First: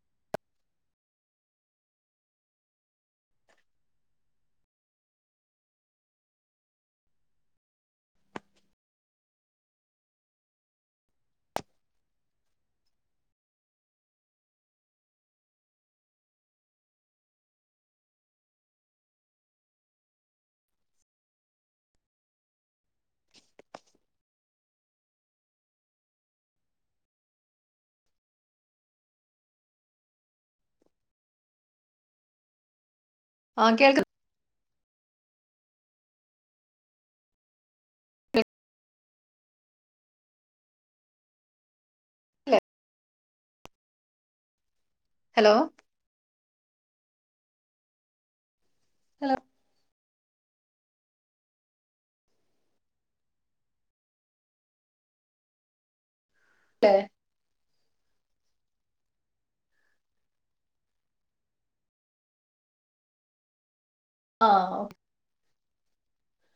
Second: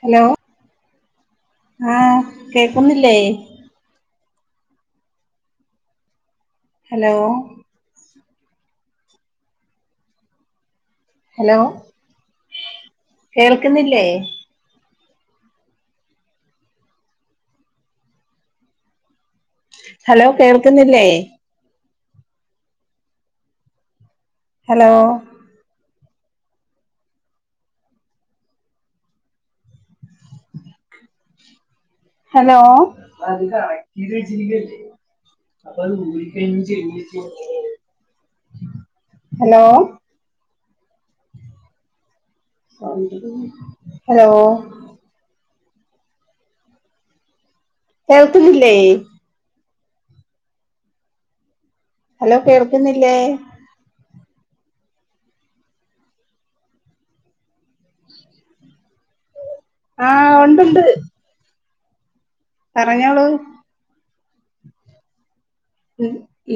Hello ആഹ് കേക്കുന്നില്ലേ? Hello hello കേൾക്ക്ന്നില്ലേ? ഹലോ കേൾക്ക്ന്നില്ലേ? ഹലോ ഹലോ ആഹ് കേൾക്ക ഹലോ അല്ലെ ഹലോ ഹലോ കേൾക്ക്ന്നില്ലേ ഹലൊ ഹലോ കേൾക്ക്ന്നില്ലേ ല്ലേ ആഹ് ഉണ്ടുണ്ട്. പറഞ്ഞോളൂ ആഹ് ഓ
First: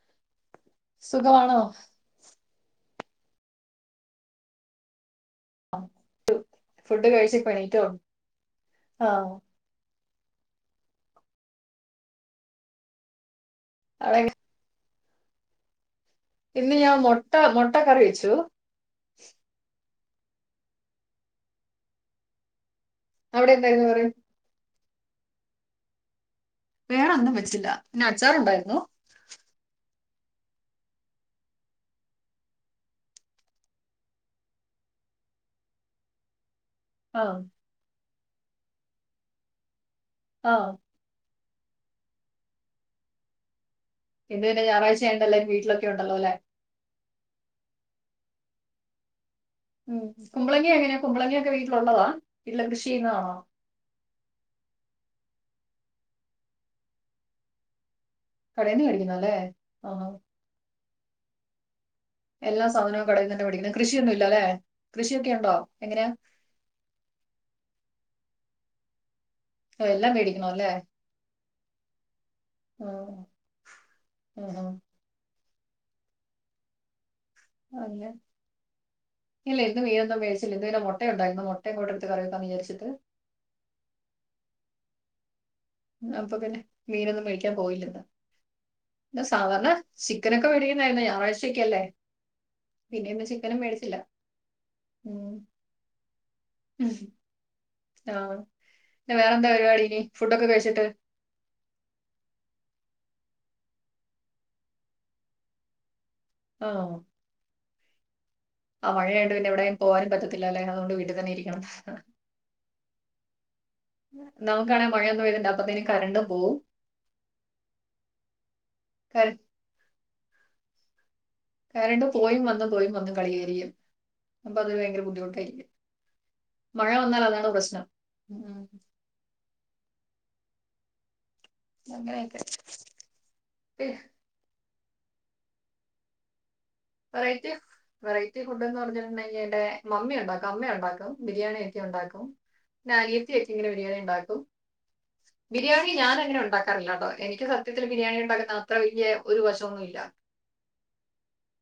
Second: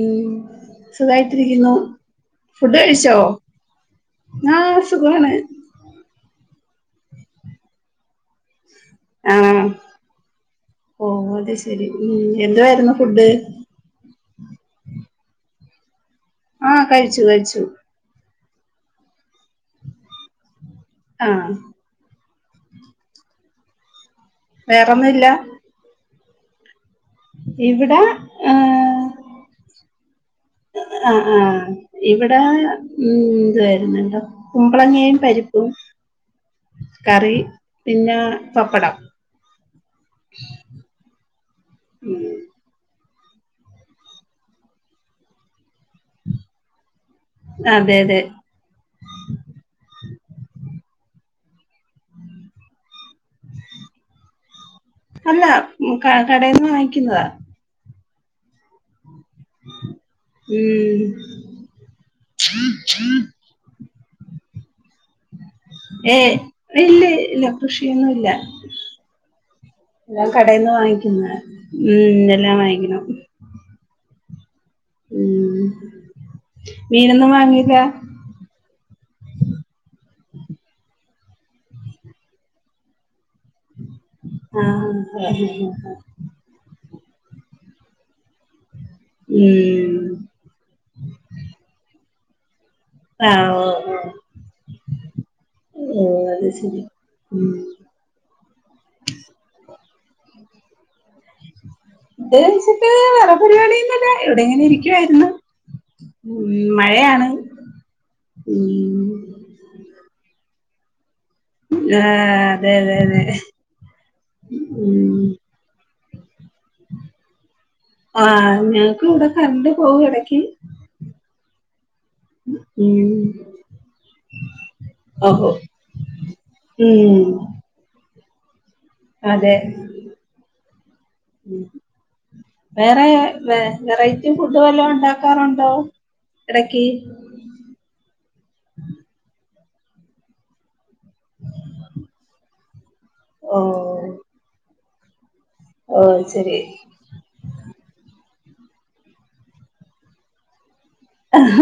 ഉം സുഖമാണോ സുഖായിട്ടിരിക്കുന്നു. ഫുഡ് കഴിച്ചോ? ആ സുഖവാണ്. ആഹ് [unintelligible] ഫുഡ് കഴിച്ച്കഴിഞ്ട്ടൊള്ളു ആഹ് ഓഹ് അത് ശരി ഉം എന്തുവായിരുന്നു ഫുഡ്? അതെങ്കി ഇന്ന് ആഹ് ഞാൻ കഴിച്ചു മൊട്ട കഴിച്ചു മൊട്ട കറി വെച്ചു ആഹ് അവിടെ എന്തായിരുന്നു കറി? വേറെ ഒന്നുല്ല വേറൊന്നും വെച്ചില്ല ഇവിടെ പിന്നെ അച്ചാറുണ്ടായിരുന്നു. ഏഹ് ആഹ് ആഹ് ഇവിടെ ഉം എന്തായിരുന്നല്ലോ കുമ്പളങ്ങെയും, പരിപ്പും കറി ആഹ് പിന്നെ പപ്പടം ആഹ് മ [unintelligible] ഇന്ന് പിന്നെ ഞായറഴ്ചആയോണ്ടേല്ലാരും വീട്ടിലക്കെ ഉണ്ടല്ലോല്ലേ. അതെ അതെ ഉം കുമ്പളങ്ങ എങ്ങനെയാ കുമ്പളങ്ങയൊക്കെ വീട്ടിലുള്ളതാ വീട്ടിൽ കൃഷി ചെയ്യുന്നതാണോ അല്ല കടയിൽന്ന് വാങ്ങിക്കുന്നതാ കടയിന്ന് മേടിക്കുന്നതല്ലേ ആഹ് ഉം എല്ലാ സാധനവും കടയിൽ തന്നെ മേടിക്കുന്നെ???? കൃഷിയൊന്നും ഇല്ല അല്ലെ കൃഷിയൊക്കെ ഉണ്ടോ? എങ്ങനെയാ ഏ ഇല്ല ഇല്ല കൃഷിയൊന്നുംല്ല ഓ, എല്ലാം മേടിക്കണോ അല്ലേ കടയിൽന്ന് വാങ്ങിക്കുന്ന ഉ എല്ലാം വാങ്ങിക്കണം. ഉം ഉ [unintelligible] ഉം മീനൊന്നും വാങ്ങില്ല [inaudible] ഇല്ല ഇന്ന് മീനൊന്നും മേടിച്ചില്ല ഇന്ന് പിന്നെ മൊട്ടയുണ്ടായിരുന്നു ഇന്ന് മുട്ടയിങ്ങോട്ടെടുത്ത് കറി വെക്കാന്ന് വിചരിച്ചിട്ട് ആഹ് ഉം, അപ്പൊ പിന്നെ മീനൊന്നും മേടിക്കാൻ പോയില്ല ഇന്ന് സാധാരണ ചിക്ക,, ചിക്കനൊക്കെ മേടിക്കുന്നതായിരുന്നു ഇന്ന് ഞായാഴ്ചയ്ക്കല്ലേ പിന്നെന്ന് ചിക്കനും മേടിച്ചില്ല ആഹ് ഓ അത് ശരി ഉ ആഹ് പിന്നെ വേറെ എന്താ പരിപാടി ഫുഡൊക്കെ കഴിച്ചിട്ട്. [unintelligible] വേറെ പരിപാടിയൊന്നുല്ല എവിടെ എങ്ങനെ ഇരിക്കുവായിരുന്നു ഉം ആ മഴയാണ് ആഹ് ഉം മഴയുണ്ട് പിന്നെ എവിടെയും പോകാനും പറ്റത്തില്ല അതുകൊണ്ട് വീട്ടിൽ തന്നെയിരിക്കും ആഹ് അതെ അതെ അതെ നമുക്കാണെ ഉം മഴയൊന്നുപെയ്താണ്ട് അപ്പത്തേന് കരണ്ടും പോകും ആഹ് ഞങ്ങക്ക് ഇവിടെ കര- കറണ്ട് പോകും ഇടക്ക് കാരണ്ട് പോയും വന്നും പോയും വന്നും ഉം കളി കരിരിക്കും അപ്പ അത് ഭയങ്കര ഓഹോ ബുദ്ധിമുട്ടായിരിക്കും മഴ വന്നാൽ ഉം അതാണ് പ്രശ്നം അതെ അങ്ങനെയൊക്കെ വേറെ വ വേറൈ,, ഫുഡ് വല്ല ഉണ്ടാക്കാറുണ്ടോ ഇടക്ക് വെറൈറ്റി വെറൈറ്റി ഫുഡ് എന്ന് പറഞ്ഞിട്ടുണ്ടെങ്കിൽ എന്റെ മമ്മി ഉണ്ടാക്കും അമ്മ ഉണ്ടാക്കും ബിരിയാണിയൊക്കെ ഉണ്ടാക്കും പിന്നെ അനിയത്തിയൊക്കെ ഓ ഇങ്ങനെ ബിരിയാണി ഉണ്ടാക്കും ബിരിയാണി ഓ ഞാന് അങ്ങനെ ശരി ഉണ്ടാക്കാറില്ല കേട്ടോ എനിക്ക്,, മൊത്തത്തില് ബിരിയാണി ഉണ്ടാക്കുന്ന അത്ര വലിയ ഒരു വശമൊന്നും ഇല്ല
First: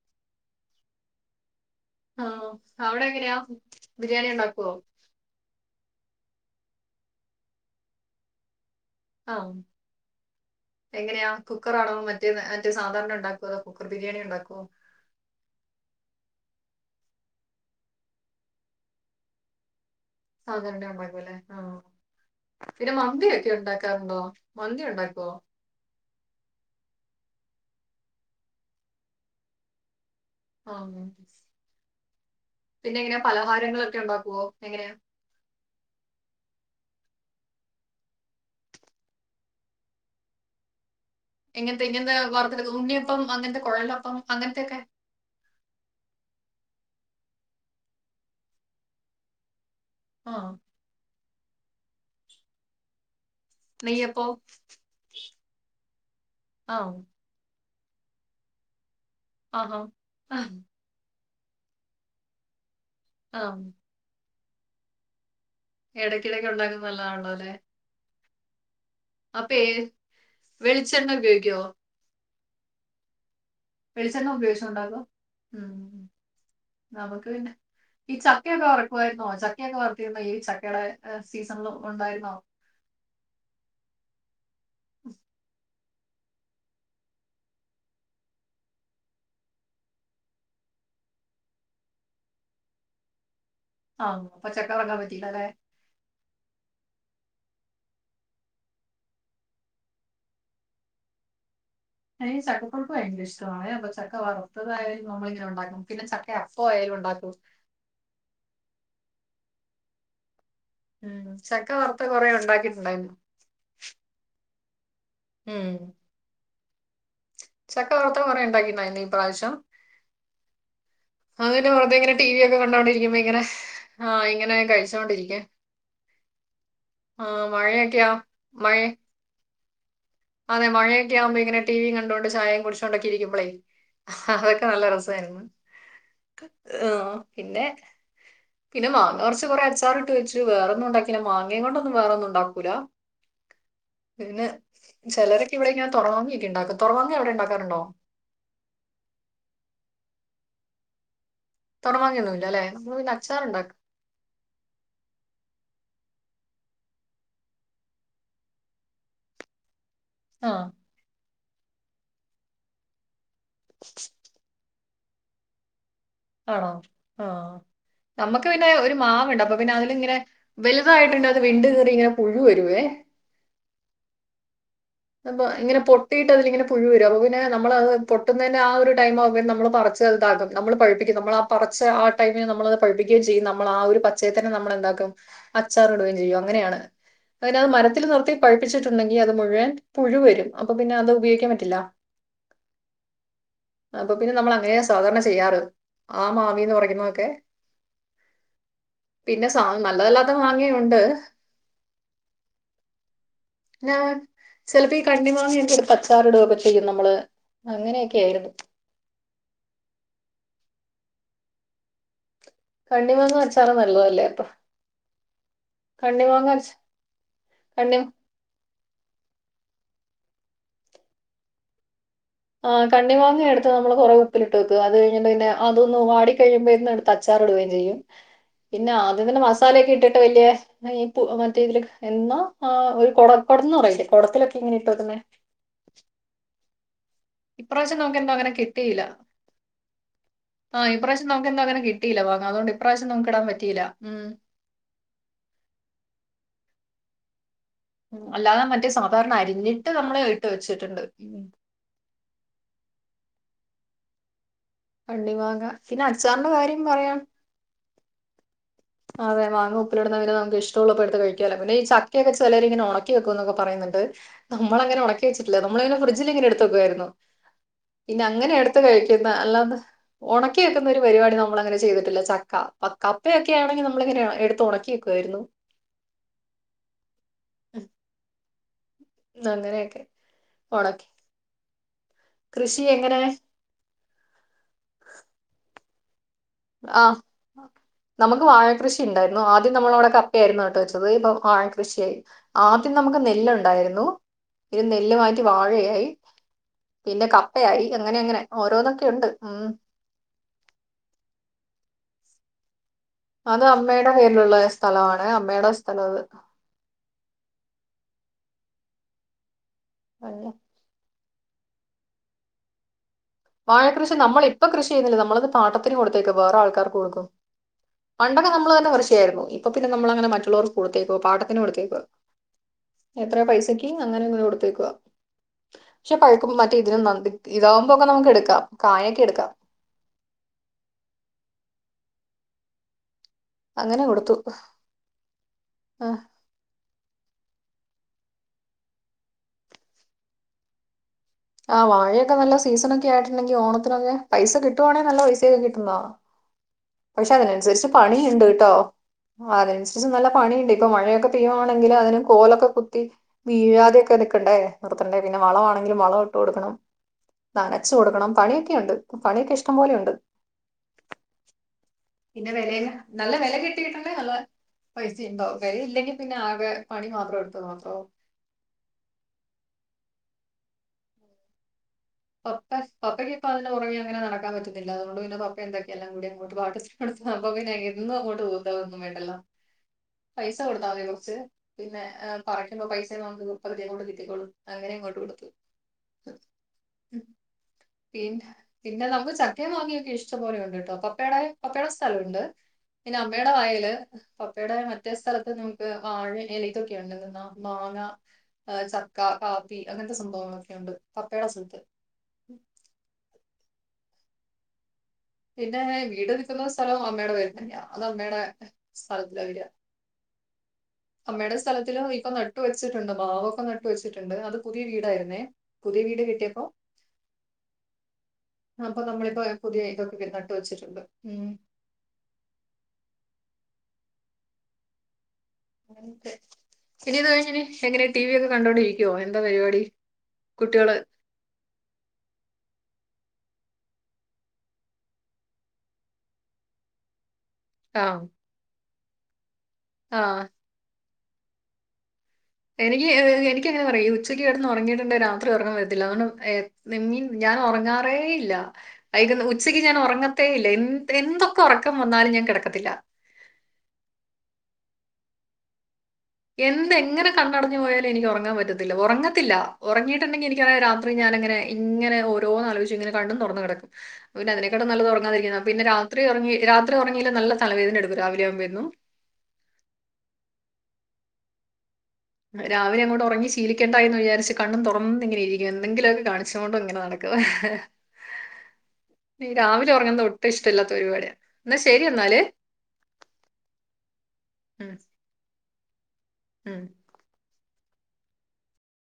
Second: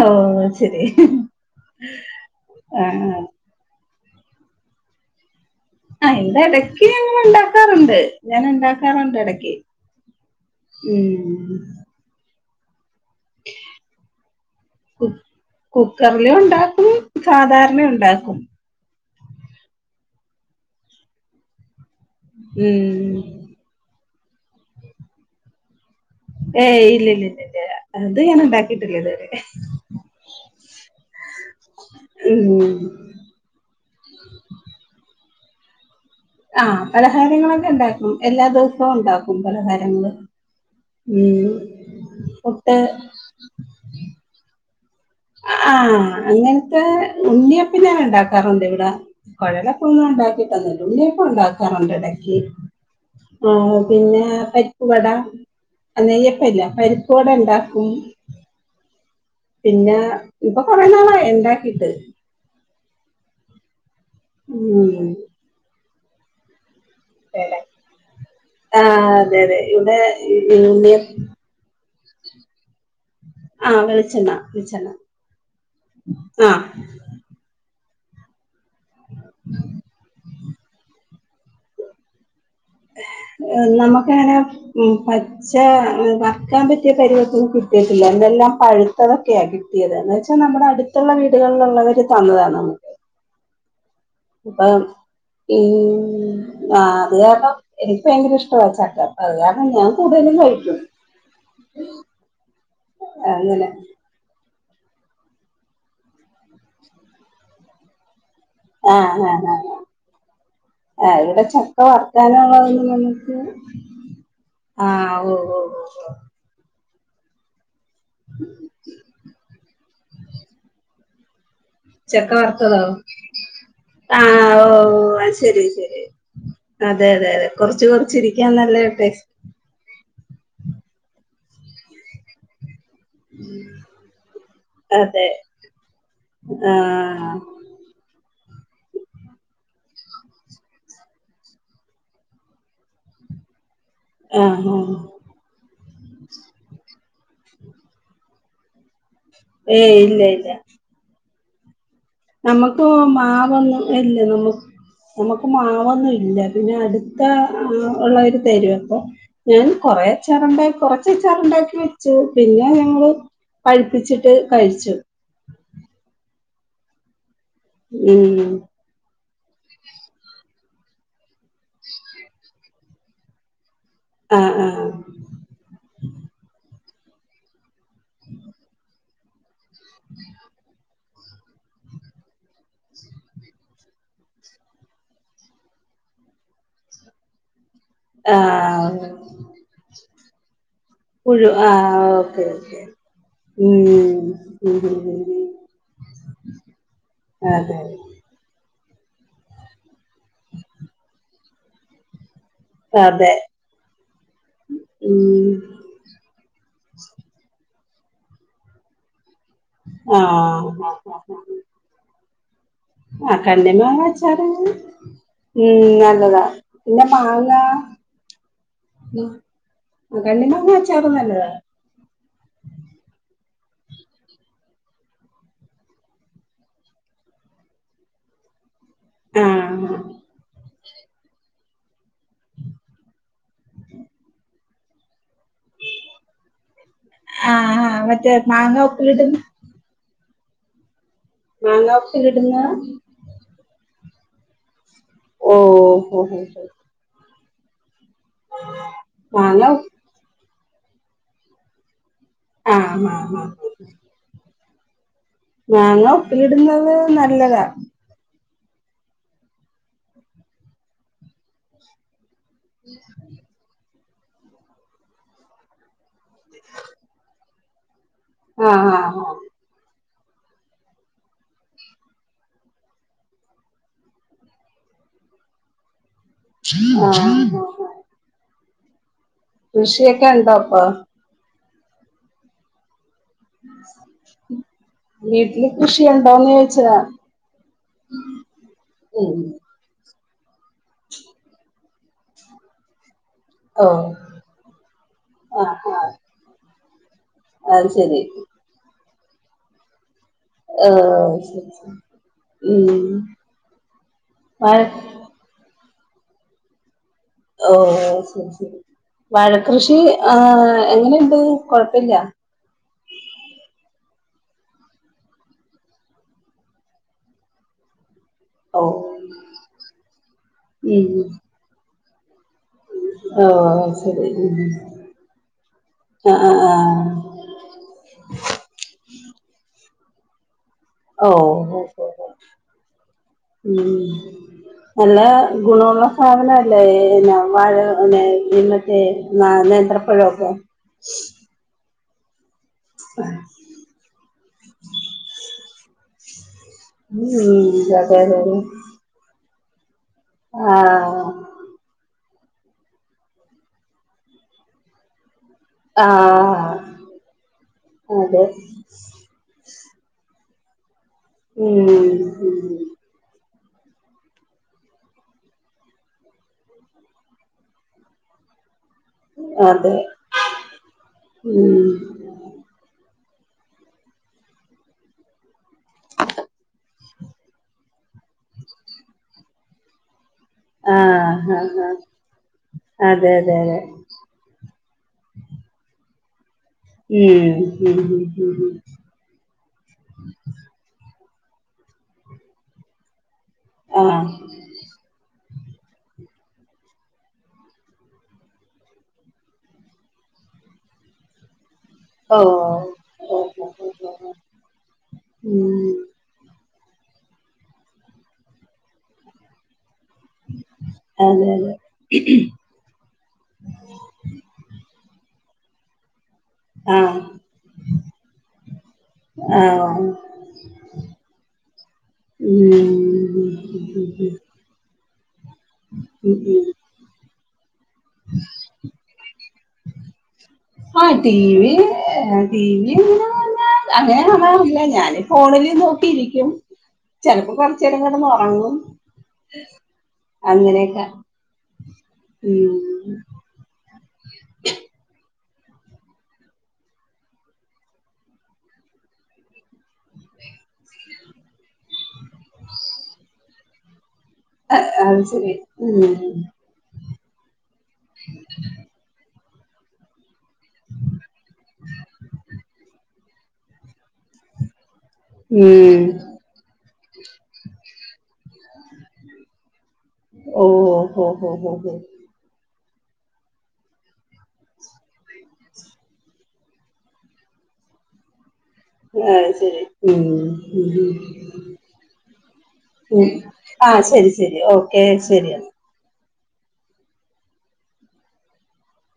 ഓ ശരി ആഹ അവിടെ ആഹ് എങ്ങനെയാ ബിരിയാണി ഉണ്ടാക്കുവോ? ആയിന്റെ ഇടയ്ക്ക് ഞങ്ങൾ ഉണ്ടാക്കാറുണ്ട് ഞാൻണ്ട,, റണ്ട് ആ ഇടക്ക് ഉം മറ്റ സാധാരണ ഉണ്ടാക്കുമോ അതോ കുക്കർ ബിരിയാണി ഉണ്ടാക്കുവോ? കുക്കറില് ഉണ്ടാക്കും സാധാരണ ഉണ്ടാക്കും അതുതന്നെ അമ്മ പോലെ ആഹ പിന്നെ ഉം മമ്മി,, ഉണ്ടാക്കാറുണ്ടോ മന്തി ഉണ്ടാക്കുവോ ഏ ഇല്ലല്ല ഇല്ല ഇല്ല അത് ഞാൻ ഉണ്ടാക്കിട്ടില്ല ഇതുവരെ. ആഹ് ഉം പിന്നെ എങ്ങനെയ പലഹാരങ്ങളൊക്കെ ഉണ്ടാക്കുവോ എങ്ങനെയ ആഹ പലഹാര്യങ്ങളൊക്കെ ഉണ്ടാക്കും എല്ലാ ദിവസവും ഉണ്ടാക്കും പലഹാര്ങ്ങള്. ഇങ്ങനത്തെ ഇങ്ങനത്തെ വാർത്ത പുട്ട് ഉണ്ണിയപ്പം അങ്ങനത്തെ കൊഴലൊപ്പം അങ്ങനത്തെൊക്കെ ആഹ് അങ്ങനത്തെ ഉണ്ണിയപ്പം ഞൻ ഉണ്ടാക്കാറുണ്ട് ഇവിടെ കുഴലപ്പംമൊന്നും ആ ഉണ്ടാക്കിട്ടൊന്നുല ഉണ്ണിയൊക്കെ ഉണ്ടാക്കാറുണ്ട് ഇടക്ക് ആഹ് പിന്നെ നെയ്യപ്പോ പരിപ്പുവട നെയ്യപ്പമില്ല ആ പരിപ്പുവടണ്ടാ പോ ആഹാ പിന്നെ ആ ഇപ്പൊ കൊറേ നാളായി എന്റ്ക്കീട്ട് ആ ഇമ്മ് എടയ്ക്കിടയ്ക്ക് ഉണ്ടാക്കുന്നതാണ ല്ലല്ലേ അതെ ആ അതെ അതെ ഇവിടെ ഉപയോഗിക്കോ ആ വെളിച്ചെണ്ണ ഉപയോഗിച്ച വെളിച്ചെണ്ണ ഉണ്ടാകോ ഇമ് ആ നമക്ക് ഈ ചക്കയൊക്കെ ചക്കയൊക്കെ ചക്കയൊക്കെ വറക്കുയിരുന്നോ ചക്കയൊക്കെ വറത്തിരുന്ന ഈ ചക്കയുടെ സീസണില് ഉണ്ടായിരുന്നോ ഉണ്ടായിരുന്നോ നമ്മക്ക് ങ്ങനെ പച്ച കക്കാൻ പറ്റിയ പരിവക്കൊന്നും കിട്ടാൻ പറ്റിയ സൈസ് ഒന്നും കിട്ടിട്ടില്ല എന്തെല്ലാം പഴുത്തതൊക്കെയാണ് കിട്ടിയത് എന്ന് വെച്ചാൽ നമ്മുടെ അടുത്ത് റ്റുള്ള വീടുകളിലുള്ളവര് തന്നതാണാണ് ആ അപ്പൊ ചക്ക അപ്പം വറക്കാൻ പറ്റിയില്ല അല്ലെ ഈ ആഹ അത് കാരണം എനിക്ക് ഭയങ്കര ഇഷ്ട ചക്കാ അപ്പ അത് കാരണം ഞാൻ കൂടുതലും കഴിക്കും നിക്ക് ചക്ക പുഴുക്ക് ഭയങ്കര അങ്ങനെ ഇഷ്ടമാണെ ചക്ക വറുത്തതായാലും നമ്മളിങ്ങനെ ഉണ്ടാക്കും പിന്നെ ചക്ക അപ്പം ആയാലും ഉണ്ടാക്കും ആ ആ ആ ഉം. ഇവിടെ ചക്ക വറുത്ത കുറെ വറക്കാന ള്ളതാ ഉണ്ടാക്കിയിട്ടുണ്ടായിരുന്നു ത് ആ ഇമ് ചക്ക വറുത്തത് കുറെ ഉണ്ടാക്കിന്നോ ഈ പ്രാവശ്യം അത്ന്നെ പുറത്തെ ഇങ്ങനെ ടി ചക്ക വി അവനും അവളും ഒക്കെ വറുത്തതോ കണ്ടോണ്ടിരിക്കുമ്പോ ഇങ്ങനെ ആഹ് ഇങ്ങനെ ഓ ഓ കഴിച്ചോണ്ടിരിക്ക അത് ശരി ശരി അതെ അതെ അതെ കുറച്ച് കുറച്ചി രിക്കാൻ മഴ നല്ല അതെ മഴയൊക്കെയാക്ബോ ഇങ്ങനെ ടീവി കണ്ടൊണ്ട് ചായയും കുടി ഇരിക്കുമ്പളേ അതൊക്കെ നല്ല അതെ രസമായിരുന്നു ആഹ ആഹ് പിന്നെ പിന്നെ മാങ്ങ കുറച്ച് കുറെഅച്ചാറിട്ടു വെച്ചു വേറെ ഒന്നും ഉണ്ടാക്കില്ല മാങ്ങയും കൊണ്ടൊന്നും വേറെ ഒന്നും ഉണ്ടാകുല പിന്നെ ആഹ് ആഹ് ചിലരൊക്കെ ഇവിടെ തുറ മാങ്ങയൊക്കെ ഉണ്ടാക്കും തുറമാങ്ങ അവിടെ ഉണ്ടാക്കാറുണ്ടോ ഏയ് ഇല്ല ഇല്ല തോറ മാങ്ങ നമ്മക്ക് മാവൊന്നും ഇല്ലേ നമ്മുക്ക് നമുക്ക് മാവൊന്നും ഇല്ല പിന്നെ അടുത്ത ഉള്ളവര് തരുവൊപ്പോ ഞാൻ കൊറേ ആ അച്ചാറുണ്ടാക്കി കൊറച്ച് അച്ചാറുണ്ടാക്കി വെച്ചു പിന്നെ ഞങ്ങള് പഴിപ്പിച്ചിട്ട് കഴിച്ചു ആണോ ആ നമ്മുക്ക് ഉം പിന്നെ ഒരു മാവുണ്ട് അപ്പൊ പിന്നെ അതിലിങ്ങനെ വലുതായിട്ടുണ്ട് അത് വീണ്ട് കയറി ഇങ്ങനെ പുഴു വരുവേ ആ ആ ആ അപ്പ ഇങ്ങനെ പൊട്ടീട്ട് അതിലിങ്ങനെ പുഴു വരും അപ്പ പിന്ന നമ്മളത് പൊട്ടുന്നേനെ ആ ഒരുടൈം ആവുമ്പോഴും നമ്മൾ പറിച്ചത് താകും നമ്മൾ പഴുപ്പിക്കും നമ്മളാ പറിച്ച് ആ ടൈമിനത് നമ്മളത് പഴിപ്പിക്കുകയും ചെയ്യും നമ്മൾ ആ ഒരു പച്ചയെ തന്നെ നമ്മളെന്താക്കും അച്ചാർടുകയും ചെയ്യും അങ്ങനെയാണ് അയ്നത് മരത്തിൽ നിർത്തി ആഹ് പഴിപ്പിച്ചിട്ടുണ്ടെങ്കിൽ അത് മുഴുവൻ പുഴു വരും അപ്പൊ പിന്നെ അത് പുഴു ഉപയോഗിക്കാൻ പറ്റില്ല ആഹ് ഓക്കെ ഓക്കെ ഉം അപ്പൊ പിന്നെ നമ്മൾ ഉം അങ്ങനെയാ ഉം സാധാരണ ഉം ചെയ്യാറ് ആ മാവിന്ന് പറിക്കുന്നതോകെ അതെ പിന്നെ സ നല്ലതല്ലാത്ത മാങ്ങയുണ്ട് അതെ ആ ചെലപ്പോ ഈ ഉം കണ്ണിമാങ്ങിയൊക്കെടുത്ത് അച്ചാറിട്കയും ചെയ്യും നമ്മള് അങ്ങനെയൊക്കെ ആയിരുന്നു ആഹ് അഹ് അ ആ ആ കണ്ണിമാങ്ങ അച്ചാറ് കണ്ണിമാങ്ങാ നല്ലതല്ലേ അപ്പൊ അച്ചാറ് ഇമ് നല്ലതാ കണ്ണിമാങ്ങ അച് പിന്നെ മാങ്ങാ കണ്ണി ഉ അ കണ്ണിമാങ്ങാച്ചാറും നല്ലതാ ആ കണ്ണിമാങ്ങ എടുത്ത് നമ്മള് കുറെ ഉപ്പിലിട്ട് വെക്കും. അത് കഴിഞ്ഞിട്ട് പിന്നെ അതൊന്ന് വാടി കഴിയുമ്പോന്ന് എടു ത്തച്ചാർ ഇടുകയും ചെയ്യും പിന്നെ ആദ്യം തന്നെ മസാലയൊക്കെ ആഹ് ഇട്ടിട്ട് വല്യ ഈ പു മറ്റേതിൽ എന്നാ ആ ഒരു കുടന്ന് പറയല്ലേ കുടത്തിലൊക്കെ ഇങ്ങനിട്ട് വക്കുന്നെ ആഹ് ഇപ്രാവശ്യം ആഹ് നമുക്ക് എന്തോ മറ്റേ അങ്ങനെ മാങ്ങ കിട്ടിയില്ല ഉപ്പിലിടുന്ന ആഹ് ഈ പ്രാവശം നമുക്കെന്ത അങ്ങനെ മാങ്ങ കിട്ടല്ല മാങ്ങ ഉപ്പിലിടുന്ന അതുകൊണ്ട് ഇപ്രാവശ്യം നമുക്ക് ഇടാൻ പറ്റിയില്ല ഉം ഓ ഓഹൊ ഹൊ മ്ഹ് അല്ലാതെ മറ്റേ സാധാരണ മാങ്ങ ഉ അരിഞ്ഞിട്ട് നമ്മള് ഇട്ട് വെച്ചിട്ടുണ്ട് മ്ഹ് ആഹ് ഹാ ഹാ കണ്ണിമാങ്ങ പിന്നെ അച്ചാറിന്റെ കാര്യം പറയാം ഇല്ലതാ അതെ മാങ്ങ ഉപ്പിലിടുന്നെതിന് നമുക്ക് ഇഷ്ടുള്ളപ്പോഴെടുത്ത് കഴിക്കാല്ലോ പിന്നെ ഈ ച കക്കെ ചിലരിങ്ങനെ ഉണക്കി വെക്കും എന്നൊക്കെ പറയുന്നുണ്ട് നമ്മളങ്ങനെ ഉണക്കി വെച്ചട്ടില്ല നമ്മളിങ്ങന ഫ്രഡ്ജിൽ ഇങ്ങന എടുത്ത് വെക്കുവായിരുന്നു. പിന്നെ അങ്ങനെ എടുത്ത് ആഹ് ആഹ് ആഹ് കഴിക്കണ്ട അല്ലാതെ ഉണക്കി വക്കുന്ന ഒരു പരിപാടി നമ്മൾങ്ങനെ ചെയ്തിട്ടില്ല ചക്ക. പക്കാ കപ്പയക്കെ ക്കെ ആണെങ്കിൽ നമ്മളിങ്ങനെ എടുത്ത് ഉണക്കി വക്കുവാരുന്നു ആഹ് ആഹ് അങ്ങനെയൊക്കെ കൃഷിയൊക്കെ ഉണ്ടോപ്പൊ? ഉണക്കി കൃഷി എങ്ങനെ? വീട്ടില് കൃഷി ഉണ്ടോന്ന് ചോ ആഹ് നമുക്ക് വാഴ കൃഷി ഉം ഉണ്ടായിരുന്നു ആദ്യം നമ്മളവിടെ കപ്പ ആയിരുന്നു ന ട്ടു വെച്ചത് ഇപ്പ വാഴ കൃഷിയായി ആദ്യം നമുക്ക് നെല്ല ണ്ടായിരുന്നു ഓഹ് ഇ നെല്ല് മാറ്റി ആഹ് വാഴയായി ആഹ് പിന്നെ കപ്പയായി അത് അങ്ങനെ ശരി അങ്ങനെ ഓരോന്നൊക്കെ ഉണ്ട് ഉം ആഹ് ശരിശരി ഉം അത് അമ്മയുടെ പേരിലുള്ള വഴ സ്ഥലമാണ് അമ്മയുടെ സ്ഥലാത്. ഓ ശരി ശരി വഴക്കൃഷി ആഹ് എങ്ങനെണ്ട് കൊഴപ്പല്ല്യ? വാഴക്കൃഷി നമ്മളിപ്പ കൃഷി ചെയ്യുന്നില്ല നമ്മളത് പാട്ടത്തിന് കൊടുത്തേക്ക വേറെ ആൾക്കാർക്ക് കൊടുക്കും പണ്ടൊക്കെ നമ്മള് ഓ തന്നെ കൃഷി ചെയുവായിരുന്നു. ഇപ്പൊ പിന്നെ നമ്മളങ്ങനെ മറ്റുള്ളവർക്ക് ഉം കൊടുത്തേക്ക പാട്ടത്തിന് കൊടുത്തേക്കുവ എത്രയ ഓ പൈസക്ക് അങ്ങനെ ശരി ഇങ്ങനെ ഉം കൊടുത്തേക്കുക. പക്ഷെ ആ ആ പഴക്ക ആ മറ്റേ ഇതിനും [unintelligible] ഇതാവുമ്പോക്കെ നമുക്ക് എടുക്കാം. കായൊക്കെ എടുക്കാം. ഓഹ് ഓഹ് ഓഹ് ഉം അങ്ങനെ കൊടുത്തു നല്ല ഗുണമുള്ള സാധന [unintelligible] നേന്ത്രപ്പഴൊക്കെ ആഹ് വാഴയൊക്കെ നല്ല സീസണൊക്കെ ആയിട്ടുണ്ടെങ്കിൽ ഓണത്തിനൊക്കെ പൈസ കിട്ടുവാണെ നല്ല പൈസയൊക്കെ കിട്ടുന്നതാ പക്ഷെ അതിനനുസരിച്ച് ഉം അതെ അതെ പണിയുണ്ട് അതെ ട്ടോ അതിനനുസരിച്ച് നല്ല പണിണ്ട് ആ ഇപ്പൊ മഴയൊക്കെ പെയ്യുവാണെങ്കിൽ അതിനു കോലൊക്കെ കുത്തി വീഴാതെ ഒക്കെ നിക്കണ്ടേ നിർത്തണ്ടെ പിന്നെ വളമാ തിൽ ആ വള ഇട്ട് കൊടുക്കണം നനച്ചു കൊടുക്കണം അതെ പണിയൊക്കെയുണ്ട് പണിയൊക്കെ ഇഷ്ടം പോലെയുണ്ട് ഉം പിന്നെ വിലയെല്ലാ ഉം നല്ല വില കെട്ടിയിട്ടുണ്ടേ നല്ല പൈസ ഉണ്ടോ കഴിവ് ഇല്ലെങ്കിൽ പിന്നെ ആകെ പണി മാത്രം എടുത്തത് മാത്രാവും അതെ ഉം പപ്പ പപ്പയ്ക്ക്പ്പ അതിൻ്റെ പുറകെ അങ്ങനെ നടക്കാൻ പറ്റത്തില്ല അതുകൊണ്ട് പിന്നെ പപ്പ എന്താക്കെ എല്ലാം കൂടി അങ്ങോട്ട് പാട്ട [unintelligible] സംഭവം പിന്നെ എന്നും അങ്ങോട്ട ഊന്തലൊന്നും വേണ്ടല്ലോ പൈസ കൊടുത്താ മതിയെ കൊറച്ച് ആഹ് ആഹ് ആഹ് പിന്നെ പറിക്കുമ്പോ പൈസ അതെ അതെ നമുക്ക് അതെ പകുതിയങ്ങോട്ട് കിട്ടിക്കോളും അങ്ങനെയങ്ങോട്ടു കൊടുത്തു മ്ഹ് ഉം ഉം ഉം പിന്നെ ഉം ഉം പിന്നെ നമ്മള് ച ക്കയും മാങ്ങയൊക്കെ ഇഷ്ടം പോലെ ഉണ്ട് കേട്ടോ പപ്പയുടെ പപ്പയുടെ സ്ഥലമുണ്ട് പിന്നെ അമ്മയുടെ വയല് ആഹ് പ്പേടെ മറ്റേ സ്ഥലത്ത് നമുക്ക് വാഴ എലിതൊക്കെ ഉണ്ട് മാങ്ങ ഹേ ചക്ക, കാപ്പി, അങ്ങനത്തെ സംഭവങ്ങളൊക്കെണ്ട്. പപ്പയുടെ സ്ഥലത്ത്. ഓ ഹോ ഹോ ഹോ പിന്നെ വീട് നിൽക്കുന്ന സ്ഥലവും അമ്മേടെ പേരിൽ തന്നെയാ. അത് അമ്മേടെ സ്ഥലത്തിലാ വരിക. അതെ അമ്മേടെ അതെ സ്ഥലത്തിലാ ഇപ്പ നട്ടു വെച്ച് വെച്ചിട്ടുണ്ട്, മാവൊക്കെ നട്ട് വെച്ചിട്ടുണ്ട്, അത് പുതിയ വീടായിരുന്നേ പുതിയ വീട് കിട്ടിയപ്പോ ആഹ് അപ്പൊ നമ്മളിപ്പോ പുതിയ ആഹ് ഇതൊക്കെ നട്ട് വെച്ചിട്ടുണ്ട്. ഉും ഹും ഹും ഉം പിന്നെ ഇത് കഴിഞ്ഞ്നി എങ്ങനെ ടി വി ഒക്കെ കണ്ടോണ്ടിരിക്കുവോ എൻ ന്താ പരിപാടി കുട്ടികള് ആഹ് ടി വി ആഹാ ടി വി ന്ന് പറഞ്ഞാൽ അങ്ങനെ കാണറില്ല ഞാാന് ഫോണില് നോക്കിയിരിക്കും ചെലപ്പം കൊറച് ചേരം കിടന്നുറങ്ങും. ആഹാ അങ്ങനെയൊക്ക ഉും എനിക്ക് എനിക്ക്ങ്ങനെ ന്നറിയോ ഈ ഉച്ചക്ക് കെടുന്ന് ഉറങ്ങിട്ടുണ്ട് രാത്രി ഉറക്കം വരത്തില്ലഅതൊണ്ട നിന്നിൻ ഞാൻ ഉറങ്ങാറേ ഇല്ല. അയിക് ഉച്ചക്ക് ഞാൻ ഉറങ്ങത്തേ ഇല്ല. എൻ എന്തൊക്കെ ഉറക്കം വന്നാലും ഞാൻ കിടക്കത്തില്ല. അഹ് അത് ശരി ഉും എന്തെങ്ങനെ കണ്ണടഞ്ഞു പോയാലും എനിക്ക് ഉറങ്ങാൻ പറ്റത്തില്ല. ഉറങ്ങത്തില്ല. ഉറങ്ങിട്ടുണ്ടെങ്കിൽഎനിക് ക് രാത്രി ഞാനിങ്ങന ഇങ്ങനെ ഓരോന്ന്ആലോയിച്ച് ഇങ്ങനെ കണ്ണും തുറന്ന് കിടക്കും. പിന്നെ അതിനെക്കാട്ടിലും നല്ലത് തിരിക്ക പിന്നെ ഉം രാത്രി ഉറങ്ങി രാത്രി ഉറങ്ങില്ല നല്ല തലവേദന എടുക്കും രാവിലെ ആവുമ്പന്നും ഓ ഓ ഹു ഹു ഹു രാവിലെ അങ്ങോട്ട് ഉറങ്ങി ശീലിക്കണ്ട എന്ന് വിചാരിച്ച് കണ്ണും തുറന്ന ഇങ്ങെനെ ഇരിക്കും. എന്തെങ്കിലൊക്കെകാണിച്ച് കൊണ്ടും കാണിച്ചു കോണ്ടും ഇങ്ങനെ നടക്കും. [unintelligible] പ്പ് അത് ശരി ഈരാവിലെ ഉം ഉറങ്ങുന്നത് ഒട്ടും ഇഷ്ടമല്ലാത്ത പരുപാടിയ. എന്നാ ശെരി എന്നാല്. ഉും ആ ശരി ശരി ഓക്കെ ശരിയന്ന ഉും